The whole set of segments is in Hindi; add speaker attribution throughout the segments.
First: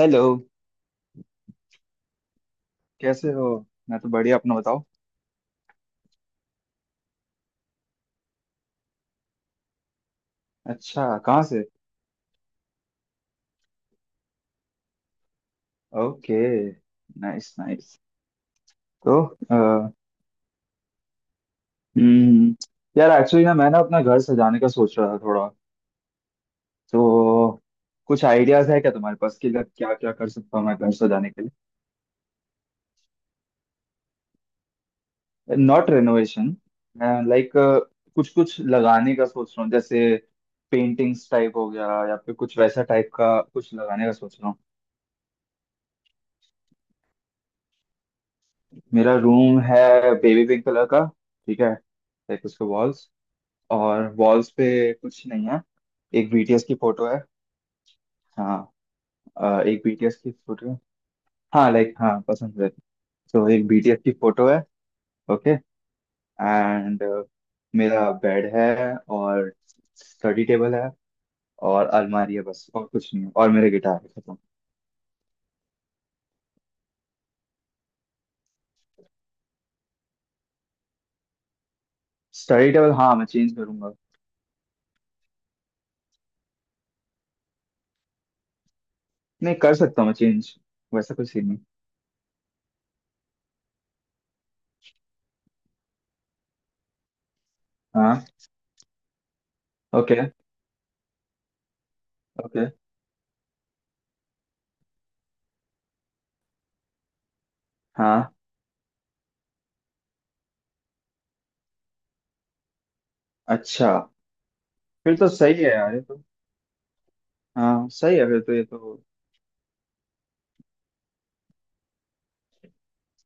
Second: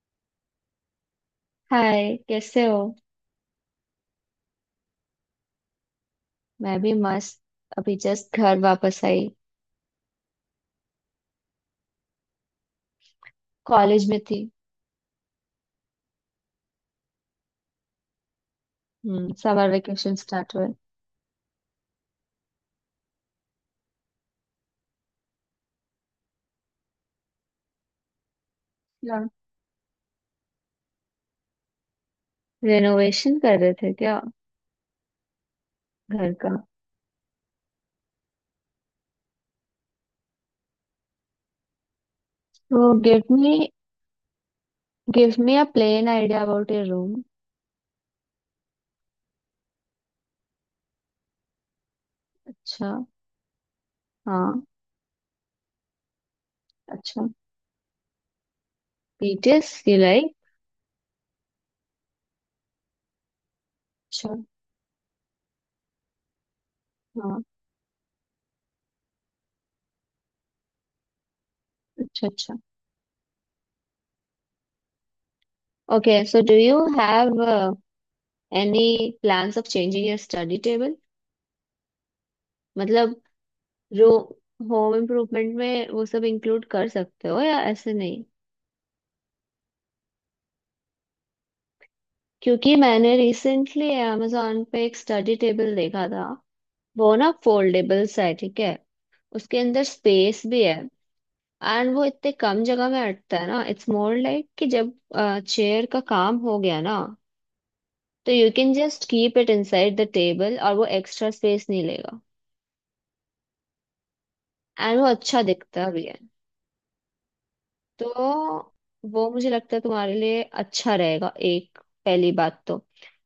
Speaker 1: हेलो।
Speaker 2: हाय, कैसे हो।
Speaker 1: कैसे हो? मैं तो बढ़िया, अपना बताओ।
Speaker 2: मैं भी मस्त। अभी जस्ट घर वापस आई।
Speaker 1: अच्छा, कहाँ से?
Speaker 2: कॉलेज में थी।
Speaker 1: ओके। Nice nice. तो
Speaker 2: हम्म,
Speaker 1: अ,
Speaker 2: समर वेकेशन स्टार्ट हुए।
Speaker 1: हम्म, यार एक्चुअली ना मैं ना अपना घर सजाने का सोच रहा था थोड़ा। तो कुछ आइडियाज है क्या तुम्हारे
Speaker 2: क्या,
Speaker 1: पास कि क्या क्या कर सकता हूँ मैं घर सजाने के लिए?
Speaker 2: रेनोवेशन कर रहे थे क्या,
Speaker 1: नॉट
Speaker 2: घर
Speaker 1: रेनोवेशन।
Speaker 2: का।
Speaker 1: लाइक कुछ कुछ लगाने का सोच रहा हूँ जैसे पेंटिंग्स टाइप हो गया या फिर कुछ
Speaker 2: तो
Speaker 1: वैसा टाइप
Speaker 2: गिव
Speaker 1: का
Speaker 2: मी
Speaker 1: कुछ लगाने का सोच रहा हूँ।
Speaker 2: Give me uh plain idea about your room.
Speaker 1: मेरा रूम है बेबी पिंक कलर का। ठीक है, लाइक उसके
Speaker 2: अच्छा।
Speaker 1: वॉल्स। और वॉल्स
Speaker 2: हाँ।
Speaker 1: पे कुछ नहीं है। एक बीटीएस की फोटो है।
Speaker 2: अच्छा।
Speaker 1: हाँ।
Speaker 2: डिटेल्स
Speaker 1: एक
Speaker 2: यू
Speaker 1: बीटीएस की
Speaker 2: लाइक।
Speaker 1: फोटो है। हाँ लाइक हाँ पसंद है। तो एक बीटीएस की
Speaker 2: अच्छा।
Speaker 1: फोटो है। ओके। एंड
Speaker 2: हाँ।
Speaker 1: मेरा बेड है, और स्टडी टेबल है, और
Speaker 2: अच्छा
Speaker 1: अलमारी है,
Speaker 2: अच्छा।
Speaker 1: बस और कुछ नहीं है और मेरे गिटार है, खत्म।
Speaker 2: Okay, so do you have any plans of changing your study table.
Speaker 1: Study table हाँ
Speaker 2: मतलब,
Speaker 1: मैं चेंज करूंगा।
Speaker 2: रूम होम इम्प्रूवमेंट में वो सब इंक्लूड कर सकते हो या ऐसे नहीं।
Speaker 1: नहीं कर सकता हूँ मैं चेंज। वैसा कुछ सीन नहीं।
Speaker 2: क्योंकि मैंने रिसेंटली amazon पे एक स्टडी टेबल देखा था। वो ना फोल्डेबल
Speaker 1: हाँ।
Speaker 2: है, ठीक है। उसके अंदर
Speaker 1: ओके।
Speaker 2: स्पेस भी है। एंड वो इतने कम
Speaker 1: ओके।
Speaker 2: जगह में अटता है ना, इट्स मोर लाइक कि जब चेयर का काम हो गया ना,
Speaker 1: हाँ।
Speaker 2: तो you can just keep it inside the table और वो एक्स्ट्रा स्पेस नहीं लेगा।
Speaker 1: अच्छा।
Speaker 2: एंड वो
Speaker 1: फिर तो
Speaker 2: अच्छा
Speaker 1: सही है
Speaker 2: दिखता
Speaker 1: यार ये
Speaker 2: भी है।
Speaker 1: तो। हाँ सही है फिर तो ये
Speaker 2: तो
Speaker 1: तो।
Speaker 2: वो मुझे लगता है तुम्हारे लिए अच्छा रहेगा एक, पहली बात तो।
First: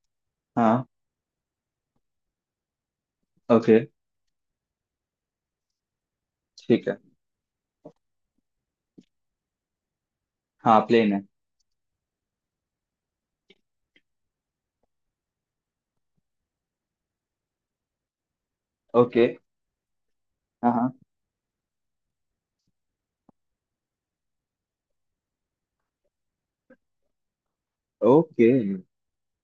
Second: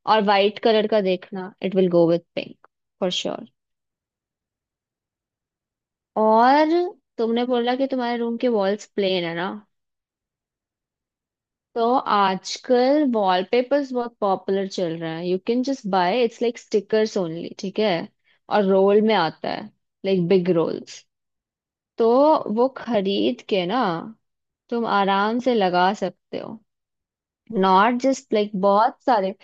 Speaker 2: और वाइट
Speaker 1: हाँ।
Speaker 2: कलर का देखना, it will go with pink for sure.
Speaker 1: Okay.
Speaker 2: और
Speaker 1: ठीक है।
Speaker 2: तुमने बोला कि तुम्हारे रूम के वॉल्स प्लेन है ना।
Speaker 1: हाँ प्लेन है।
Speaker 2: तो आजकल वॉलपेपर्स बहुत पॉपुलर चल रहे हैं, you can just buy it's like stickers only, ठीक है। और रोल में
Speaker 1: ओके।
Speaker 2: आता है, लाइक बिग
Speaker 1: हाँ हाँ।
Speaker 2: रोल्स। तो वो खरीद के ना, तुम आराम से लगा सकते हो। Not just
Speaker 1: okay.
Speaker 2: लाइक बहुत सारे,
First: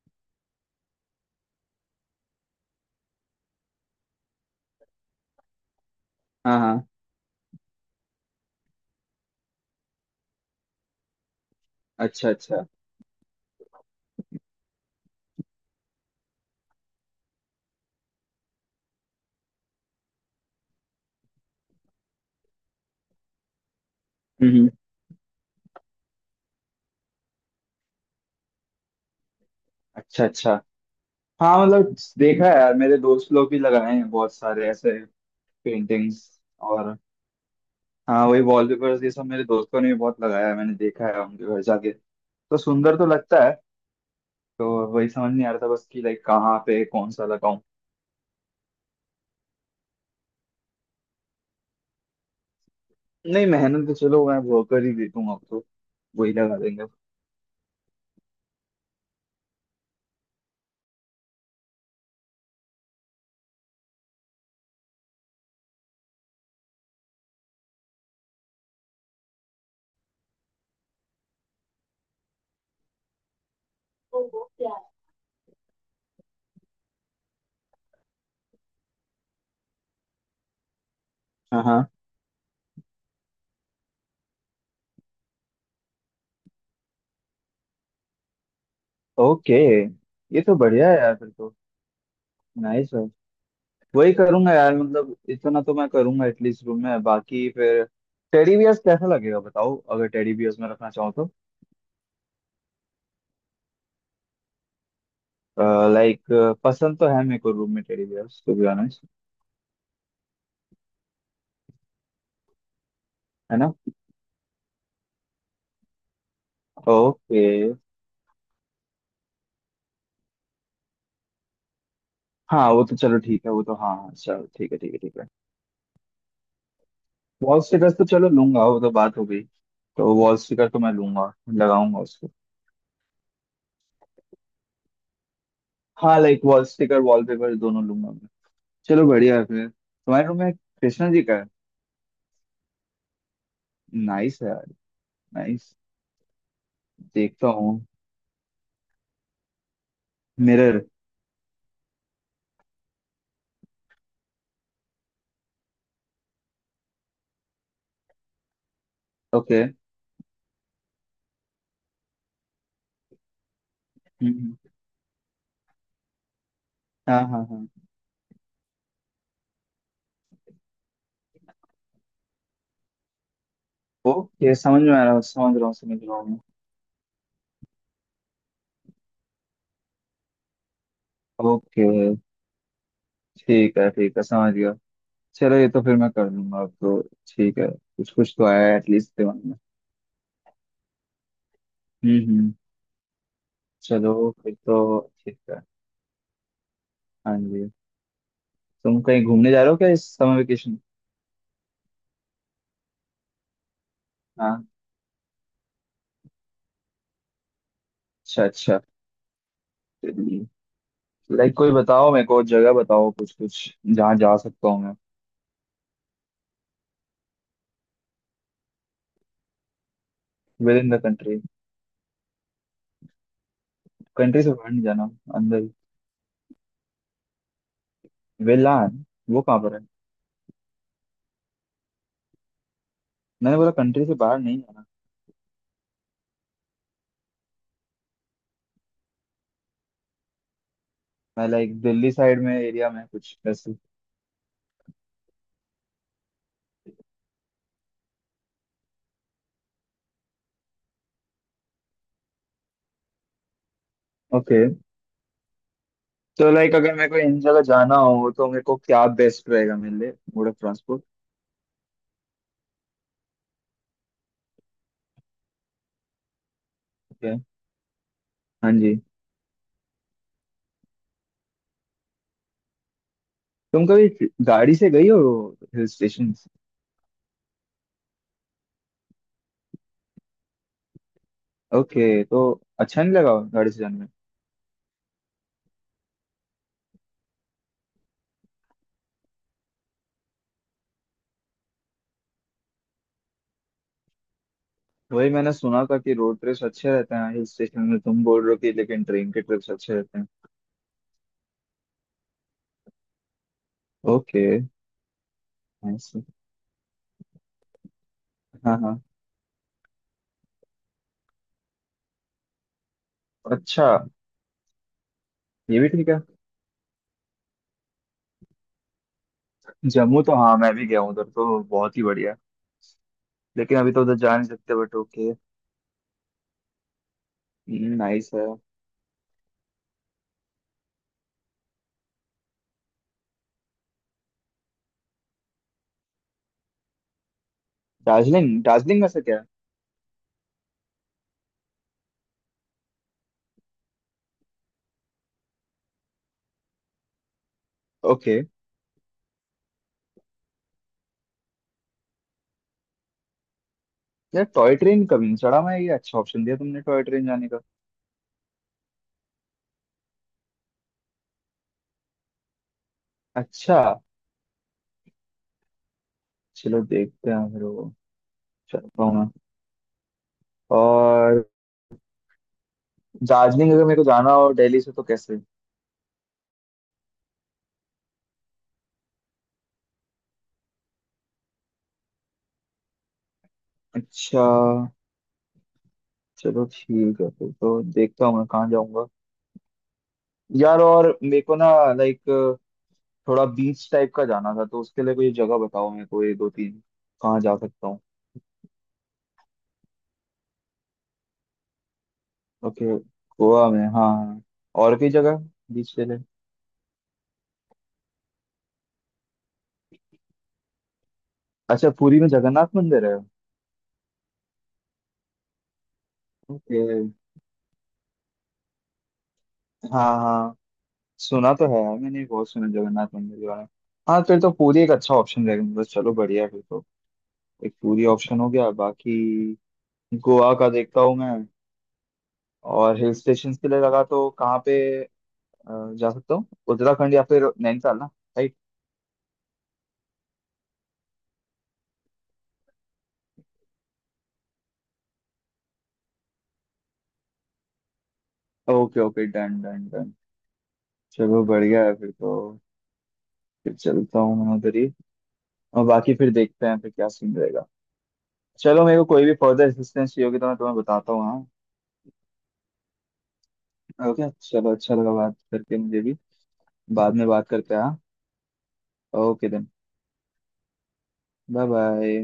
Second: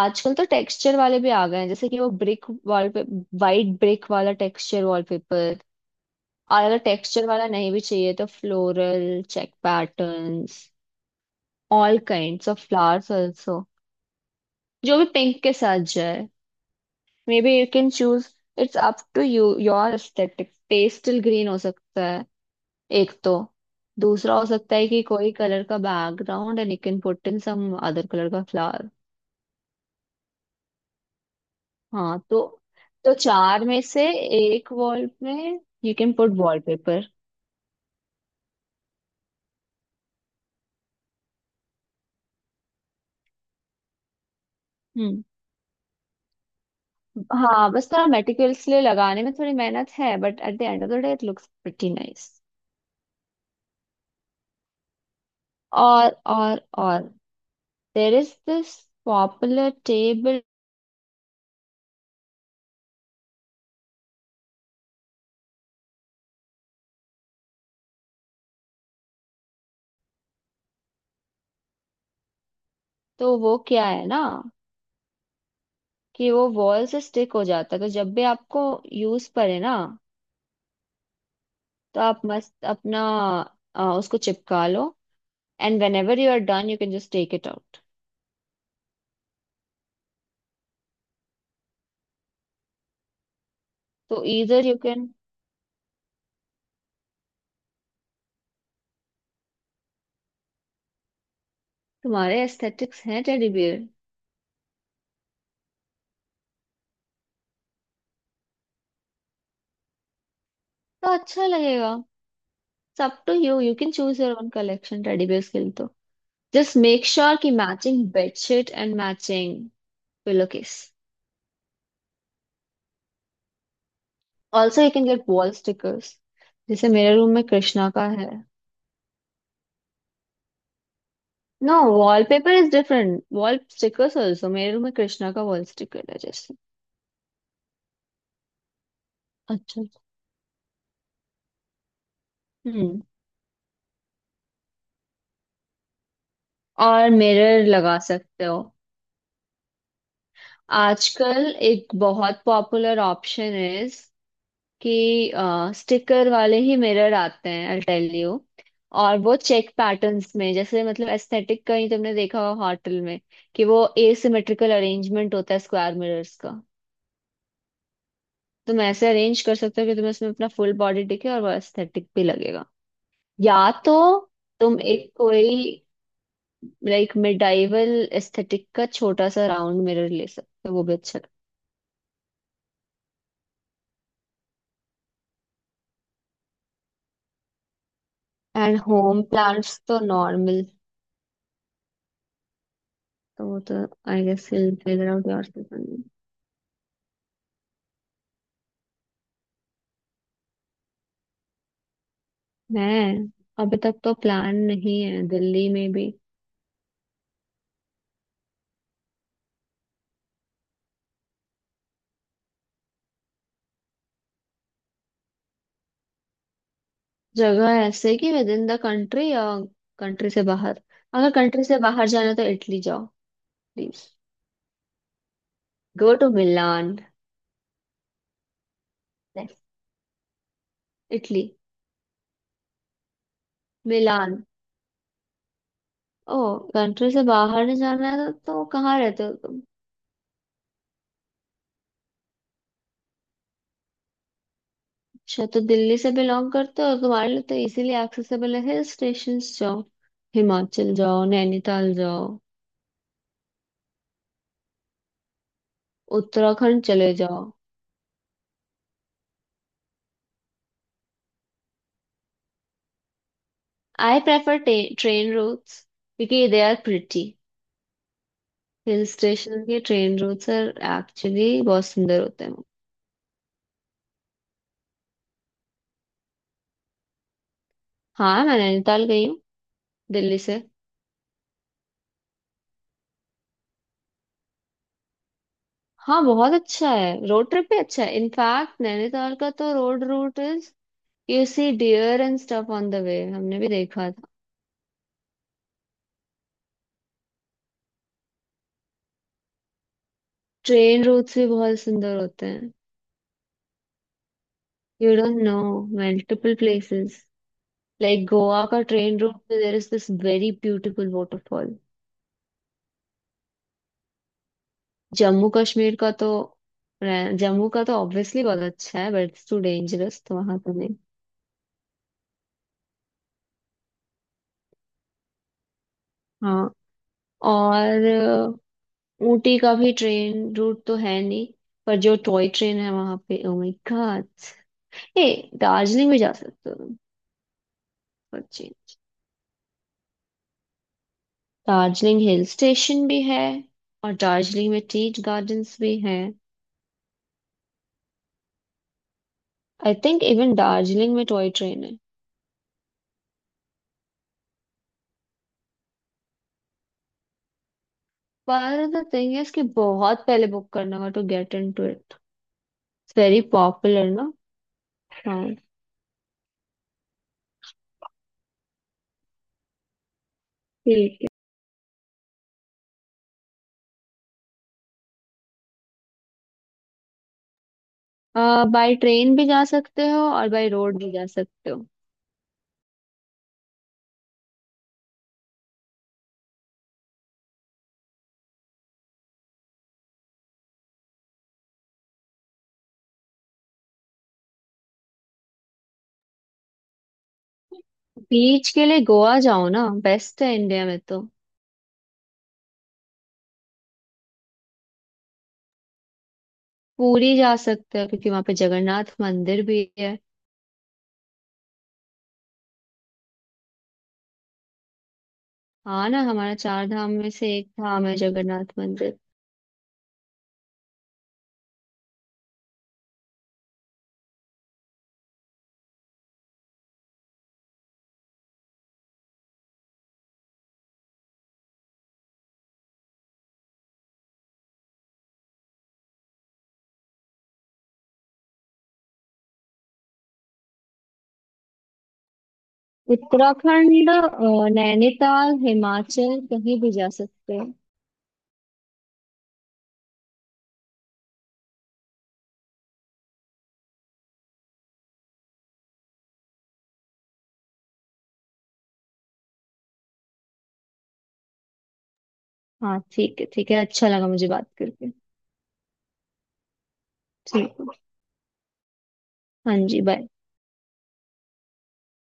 Speaker 2: आजकल तो टेक्सचर वाले भी आ गए हैं, जैसे कि वो ब्रिक वॉलपेपर, वाइट ब्रिक वाला टेक्सचर वॉलपेपर।
Speaker 1: हाँ
Speaker 2: और अगर
Speaker 1: हाँ।
Speaker 2: टेक्सचर वाला नहीं भी चाहिए तो फ्लोरल चेक पैटर्न्स, ऑल
Speaker 1: अच्छा
Speaker 2: काइंड्स
Speaker 1: अच्छा।
Speaker 2: ऑफ फ्लावर्स आल्सो, जो भी पिंक के साथ जाए। Maybe you can choose, it's up to you your aesthetic. Pastel green हो सकता है एक तो। दूसरा हो
Speaker 1: हम्म हम्म,
Speaker 2: सकता है कि कोई कलर का background and you can put in some other colour का फ्लावर।
Speaker 1: अच्छा अच्छा। हाँ मतलब
Speaker 2: हाँ, तो
Speaker 1: देखा है यार, मेरे
Speaker 2: तो
Speaker 1: दोस्त लोग भी
Speaker 2: चार में
Speaker 1: लगाए
Speaker 2: से
Speaker 1: हैं बहुत सारे
Speaker 2: एक
Speaker 1: ऐसे।
Speaker 2: वॉल में यू कैन पुट
Speaker 1: पेंटिंग्स, और
Speaker 2: वॉलपेपर।
Speaker 1: हाँ वही वॉलपेपर्स, ये सब मेरे दोस्तों ने भी बहुत लगाया है, मैंने देखा है उनके घर जाके। तो सुंदर तो लगता है। तो वही
Speaker 2: हम्म।
Speaker 1: समझ नहीं आ रहा था बस कि लाइक कहाँ पे कौन सा लगाऊं।
Speaker 2: हाँ, बस थोड़ा मेटिकुलसली लगाने में थोड़ी मेहनत है, but at the end of the day it looks pretty nice.
Speaker 1: नहीं मेहनत तो चलो मैं वो कर ही देता अब तो।
Speaker 2: और
Speaker 1: वही लगा
Speaker 2: और
Speaker 1: देंगे।
Speaker 2: और there is this popular table. तो वो क्या है ना, कि वो वॉल से स्टिक हो जाता है, तो जब भी आपको यूज पड़े ना,
Speaker 1: हाँ हाँ।
Speaker 2: तो आप मस्त अपना उसको चिपका लो। And whenever you are done you can just take it out.
Speaker 1: Okay. ये तो बढ़िया है यार फिर तो। नाइस। वही
Speaker 2: तो
Speaker 1: करूंगा
Speaker 2: इधर
Speaker 1: यार,
Speaker 2: यू कैन,
Speaker 1: मतलब इतना तो मैं करूंगा एटलीस्ट रूम में, बाकी फिर। टेडी बियर्स कैसा लगेगा बताओ, अगर टेडी बियर्स में रखना चाहो तो।
Speaker 2: तुम्हारे एस्थेटिक्स हैं टेडी बियर,
Speaker 1: लाइक पसंद तो है मेरे को रूम में teddy bears to be honest.
Speaker 2: तो अच्छा लगेगा। सब टू
Speaker 1: है
Speaker 2: यू,
Speaker 1: ना?
Speaker 2: You can choose your own collection teddy bears के लिए तो। Just make sure
Speaker 1: okay.
Speaker 2: ki matching bedsheet and matching pillowcase.
Speaker 1: हाँ वो तो चलो ठीक है, वो तो हाँ हाँ चलो ठीक है
Speaker 2: Also, you
Speaker 1: ठीक है
Speaker 2: can
Speaker 1: ठीक है।
Speaker 2: get wall stickers. जैसे मेरे रूम में
Speaker 1: वॉल
Speaker 2: कृष्णा
Speaker 1: स्टिकर्स तो
Speaker 2: का
Speaker 1: चलो
Speaker 2: है।
Speaker 1: लूंगा वो तो, बात हो गई। तो वॉल स्टिकर तो मैं लूंगा।
Speaker 2: नो,
Speaker 1: लगाऊंगा उसको।
Speaker 2: Wallpaper is different, wall stickers also मेरे रूम में कृष्णा का वॉल स्टिकर
Speaker 1: हाँ
Speaker 2: है
Speaker 1: लाइक
Speaker 2: जैसे।
Speaker 1: वॉल स्टिकर वॉलपेपर दोनों लूंगा मैं। चलो बढ़िया है, फिर
Speaker 2: अच्छा।
Speaker 1: तुम्हारे रूम में कृष्णा जी का है।
Speaker 2: हम्म।
Speaker 1: नाइस है यार। नाइस।
Speaker 2: और
Speaker 1: देखता
Speaker 2: मिरर
Speaker 1: हूँ।
Speaker 2: लगा सकते हो।
Speaker 1: मिरर।
Speaker 2: आजकल एक बहुत पॉपुलर ऑप्शन है कि स्टिकर वाले ही मिरर आते हैं, आई टेल यू। और वो
Speaker 1: ओके।
Speaker 2: चेक पैटर्न्स में जैसे, मतलब एस्थेटिक का ही, तुमने देखा होगा होटल में कि वो
Speaker 1: हम्म,
Speaker 2: एसिमेट्रिकल अरेंजमेंट होता है स्क्वायर मिरर्स का।
Speaker 1: हाँ हाँ हाँ।
Speaker 2: तुम ऐसे अरेंज कर सकते हो कि तुम्हें उसमें अपना फुल बॉडी दिखे और वो एस्थेटिक भी लगेगा। या तो
Speaker 1: ओके
Speaker 2: तुम
Speaker 1: समझ में आ
Speaker 2: एक
Speaker 1: रहा हूँ, समझ
Speaker 2: कोई
Speaker 1: रहा हूँ समझ रहा हूँ मैं।
Speaker 2: लाइक मिडाइवल एस्थेटिक का छोटा सा राउंड मिरर ले सकते हो, वो भी अच्छा
Speaker 1: ओके ठीक है ठीक है, समझ गया। चलो ये तो फिर मैं कर लूंगा अब तो। ठीक है, कुछ कुछ तो
Speaker 2: लगता है।
Speaker 1: आया
Speaker 2: एंड
Speaker 1: एटलीस्ट
Speaker 2: होम
Speaker 1: दिमाग में।
Speaker 2: प्लांट्स तो नॉर्मल,
Speaker 1: हम्म।
Speaker 2: तो वो तो आई
Speaker 1: चलो
Speaker 2: गेस
Speaker 1: फिर
Speaker 2: विल
Speaker 1: तो
Speaker 2: फिगर आउट
Speaker 1: ठीक
Speaker 2: योर।
Speaker 1: है। हाँ जी। तुम कहीं घूमने जा रहे हो क्या इस समर वेकेशन?
Speaker 2: है, अभी तक तो प्लान
Speaker 1: हाँ।
Speaker 2: नहीं है दिल्ली में भी।
Speaker 1: अच्छा अच्छा। लाइक कोई बताओ मेरे को, जगह बताओ कुछ कुछ जहाँ जा सकता हूँ मैं।
Speaker 2: जगह ऐसे कि विद इन द कंट्री या कंट्री से
Speaker 1: विद
Speaker 2: बाहर।
Speaker 1: इन द
Speaker 2: अगर
Speaker 1: कंट्री।
Speaker 2: कंट्री से बाहर जाना है तो इटली जाओ प्लीज।
Speaker 1: कंट्री से बाहर नहीं जाना। अंदर।
Speaker 2: Go to Milan.
Speaker 1: वेलान। वो कहाँ पर है?
Speaker 2: इटली।
Speaker 1: मैंने बोला कंट्री से
Speaker 2: मिलान।
Speaker 1: बाहर नहीं जाना।
Speaker 2: ओ, कंट्री से बाहर नहीं जाना है तो कहाँ रहते हो तुम।
Speaker 1: मैं लाइक दिल्ली साइड में, एरिया में कुछ ऐसे।
Speaker 2: अच्छा, तो दिल्ली से बिलोंग करते हो, तुम्हारे लिए तो इजीली एक्सेसिबल है, हिल स्टेशन जाओ, हिमाचल जाओ, नैनीताल जाओ,
Speaker 1: ओके तो। लाइक
Speaker 2: उत्तराखंड
Speaker 1: अगर मेरे
Speaker 2: चले
Speaker 1: को इन
Speaker 2: जाओ।
Speaker 1: जगह जाना हो तो मेरे को क्या बेस्ट रहेगा मेरे लिए? Mode of transport?
Speaker 2: I prefer train routes because they are pretty.
Speaker 1: Okay. हाँ जी।
Speaker 2: हिल स्टेशन के ट्रेन रूट सर एक्चुअली बहुत सुंदर होते हैं।
Speaker 1: तुम कभी गाड़ी से गई हो? Hill station?
Speaker 2: हाँ, मैं नैनीताल गई हूँ दिल्ली से।
Speaker 1: ओके तो। अच्छा नहीं लगा गाड़ी से जाने में?
Speaker 2: हाँ बहुत अच्छा है, रोड ट्रिप भी अच्छा है, इनफैक्ट नैनीताल का तो road route is, you see deer and stuff on the way, हमने भी देखा था।
Speaker 1: वही मैंने सुना था कि रोड ट्रिप्स अच्छे रहते हैं हिल स्टेशन में, तुम बोल रहे हो कि लेकिन ट्रेन के ट्रिप्स अच्छे रहते हैं।
Speaker 2: ट्रेन रूट्स भी बहुत सुंदर होते हैं,
Speaker 1: okay.
Speaker 2: You don't know,
Speaker 1: nice.
Speaker 2: Multiple places. Like Goa
Speaker 1: हाँ
Speaker 2: का
Speaker 1: हाँ।
Speaker 2: ट्रेन रूट में there is this very beautiful waterfall.
Speaker 1: अच्छा।
Speaker 2: जम्मू
Speaker 1: ये भी
Speaker 2: कश्मीर
Speaker 1: ठीक
Speaker 2: का
Speaker 1: है।
Speaker 2: तो, जम्मू का तो ऑब्वियसली बहुत अच्छा है, but it's too
Speaker 1: Jammu
Speaker 2: dangerous, तो
Speaker 1: तो हाँ
Speaker 2: वहां तो
Speaker 1: मैं भी
Speaker 2: नहीं।
Speaker 1: गया हूँ उधर, तो बहुत ही बढ़िया है। लेकिन अभी तो उधर जा नहीं सकते, बट ओके।
Speaker 2: हाँ, और
Speaker 1: नाइस है।
Speaker 2: ऊटी का भी ट्रेन रूट तो है नहीं, पर जो टॉय ट्रेन है वहां पे, ओ माय गॉड। ए, दार्जिलिंग भी जा सकते हो तुम।
Speaker 1: दार्जिलिंग?
Speaker 2: बच्चे,
Speaker 1: दार्जिलिंग में से क्या?
Speaker 2: दार्जिलिंग हिल स्टेशन भी है, और दार्जिलिंग में टी गार्डन्स भी हैं।
Speaker 1: Okay.
Speaker 2: I think even Darjeeling में टॉय ट्रेन है।
Speaker 1: यार टॉय ट्रेन कभी नहीं चढ़ा मैं, ये अच्छा ऑप्शन दिया तुमने टॉय ट्रेन जाने का।
Speaker 2: पर द थिंग इज कि बहुत पहले बुक करना होगा to get into it, it's very
Speaker 1: अच्छा।
Speaker 2: पॉपुलर ना। हाँ।
Speaker 1: चलो देखते हैं फिर वो। चल पाऊंगा।
Speaker 2: ठीक
Speaker 1: और दार्जिलिंग अगर मेरे को जाना हो दिल्ली से तो कैसे?
Speaker 2: है, बाय ट्रेन भी जा सकते हो और बाय रोड भी जा सकते हो।
Speaker 1: अच्छा। चलो ठीक है फिर तो, देखता हूँ मैं कहाँ जाऊंगा। यार और मेरे को ना लाइक थोड़ा बीच टाइप का जाना था, तो उसके लिए कोई जगह बताओ मेरे को ये दो तीन। कहाँ जा सकता हूँ?
Speaker 2: बीच के लिए गोवा जाओ ना, बेस्ट है इंडिया में तो।
Speaker 1: ओके। गोवा में, हाँ हाँ। और कोई जगह? बीच के लिए।
Speaker 2: पूरी जा सकते हो क्योंकि वहां पे जगन्नाथ मंदिर भी है।
Speaker 1: अच्छा, पुरी में जगन्नाथ मंदिर है।
Speaker 2: हाँ ना, हमारा
Speaker 1: ओके।
Speaker 2: चार धाम में से एक धाम है जगन्नाथ मंदिर।
Speaker 1: हाँ हाँ। सुना तो है यार, मैंने बहुत सुना जगन्नाथ मंदिर के बारे में। हाँ फिर तो पूरी एक अच्छा ऑप्शन रहेगा, मतलब चलो बढ़िया है, फिर तो। एक पूरी ऑप्शन हो गया, बाकी गोवा का देखता हूँ मैं। और हिल स्टेशन के लिए लगा तो कहाँ पे? जा सकता हूँ उत्तराखंड या फिर नैनीताल ना। राइट।
Speaker 2: उत्तराखंड, नैनीताल, हिमाचल, कहीं भी जा सकते हो।
Speaker 1: Okay okay, done done done. चलो बढ़िया है फिर तो। फिर चलता हूँ मैं उधर ही। और बाकी फिर देखते हैं फिर क्या सीन रहेगा। चलो मेरे को कोई भी फर्दर असिस्टेंस चाहिए होगी तो मैं तुम्हें बताता हूँ।
Speaker 2: हाँ ठीक है, ठीक है,
Speaker 1: हाँ
Speaker 2: अच्छा
Speaker 1: ओके
Speaker 2: लगा मुझे बात
Speaker 1: चलो, अच्छा
Speaker 2: करके।
Speaker 1: लगा बात करके मुझे भी। बाद में बात करते
Speaker 2: ठीक
Speaker 1: हैं,
Speaker 2: है।
Speaker 1: हाँ, ओके देन।
Speaker 2: हाँ जी, बाय।
Speaker 1: Bye bye.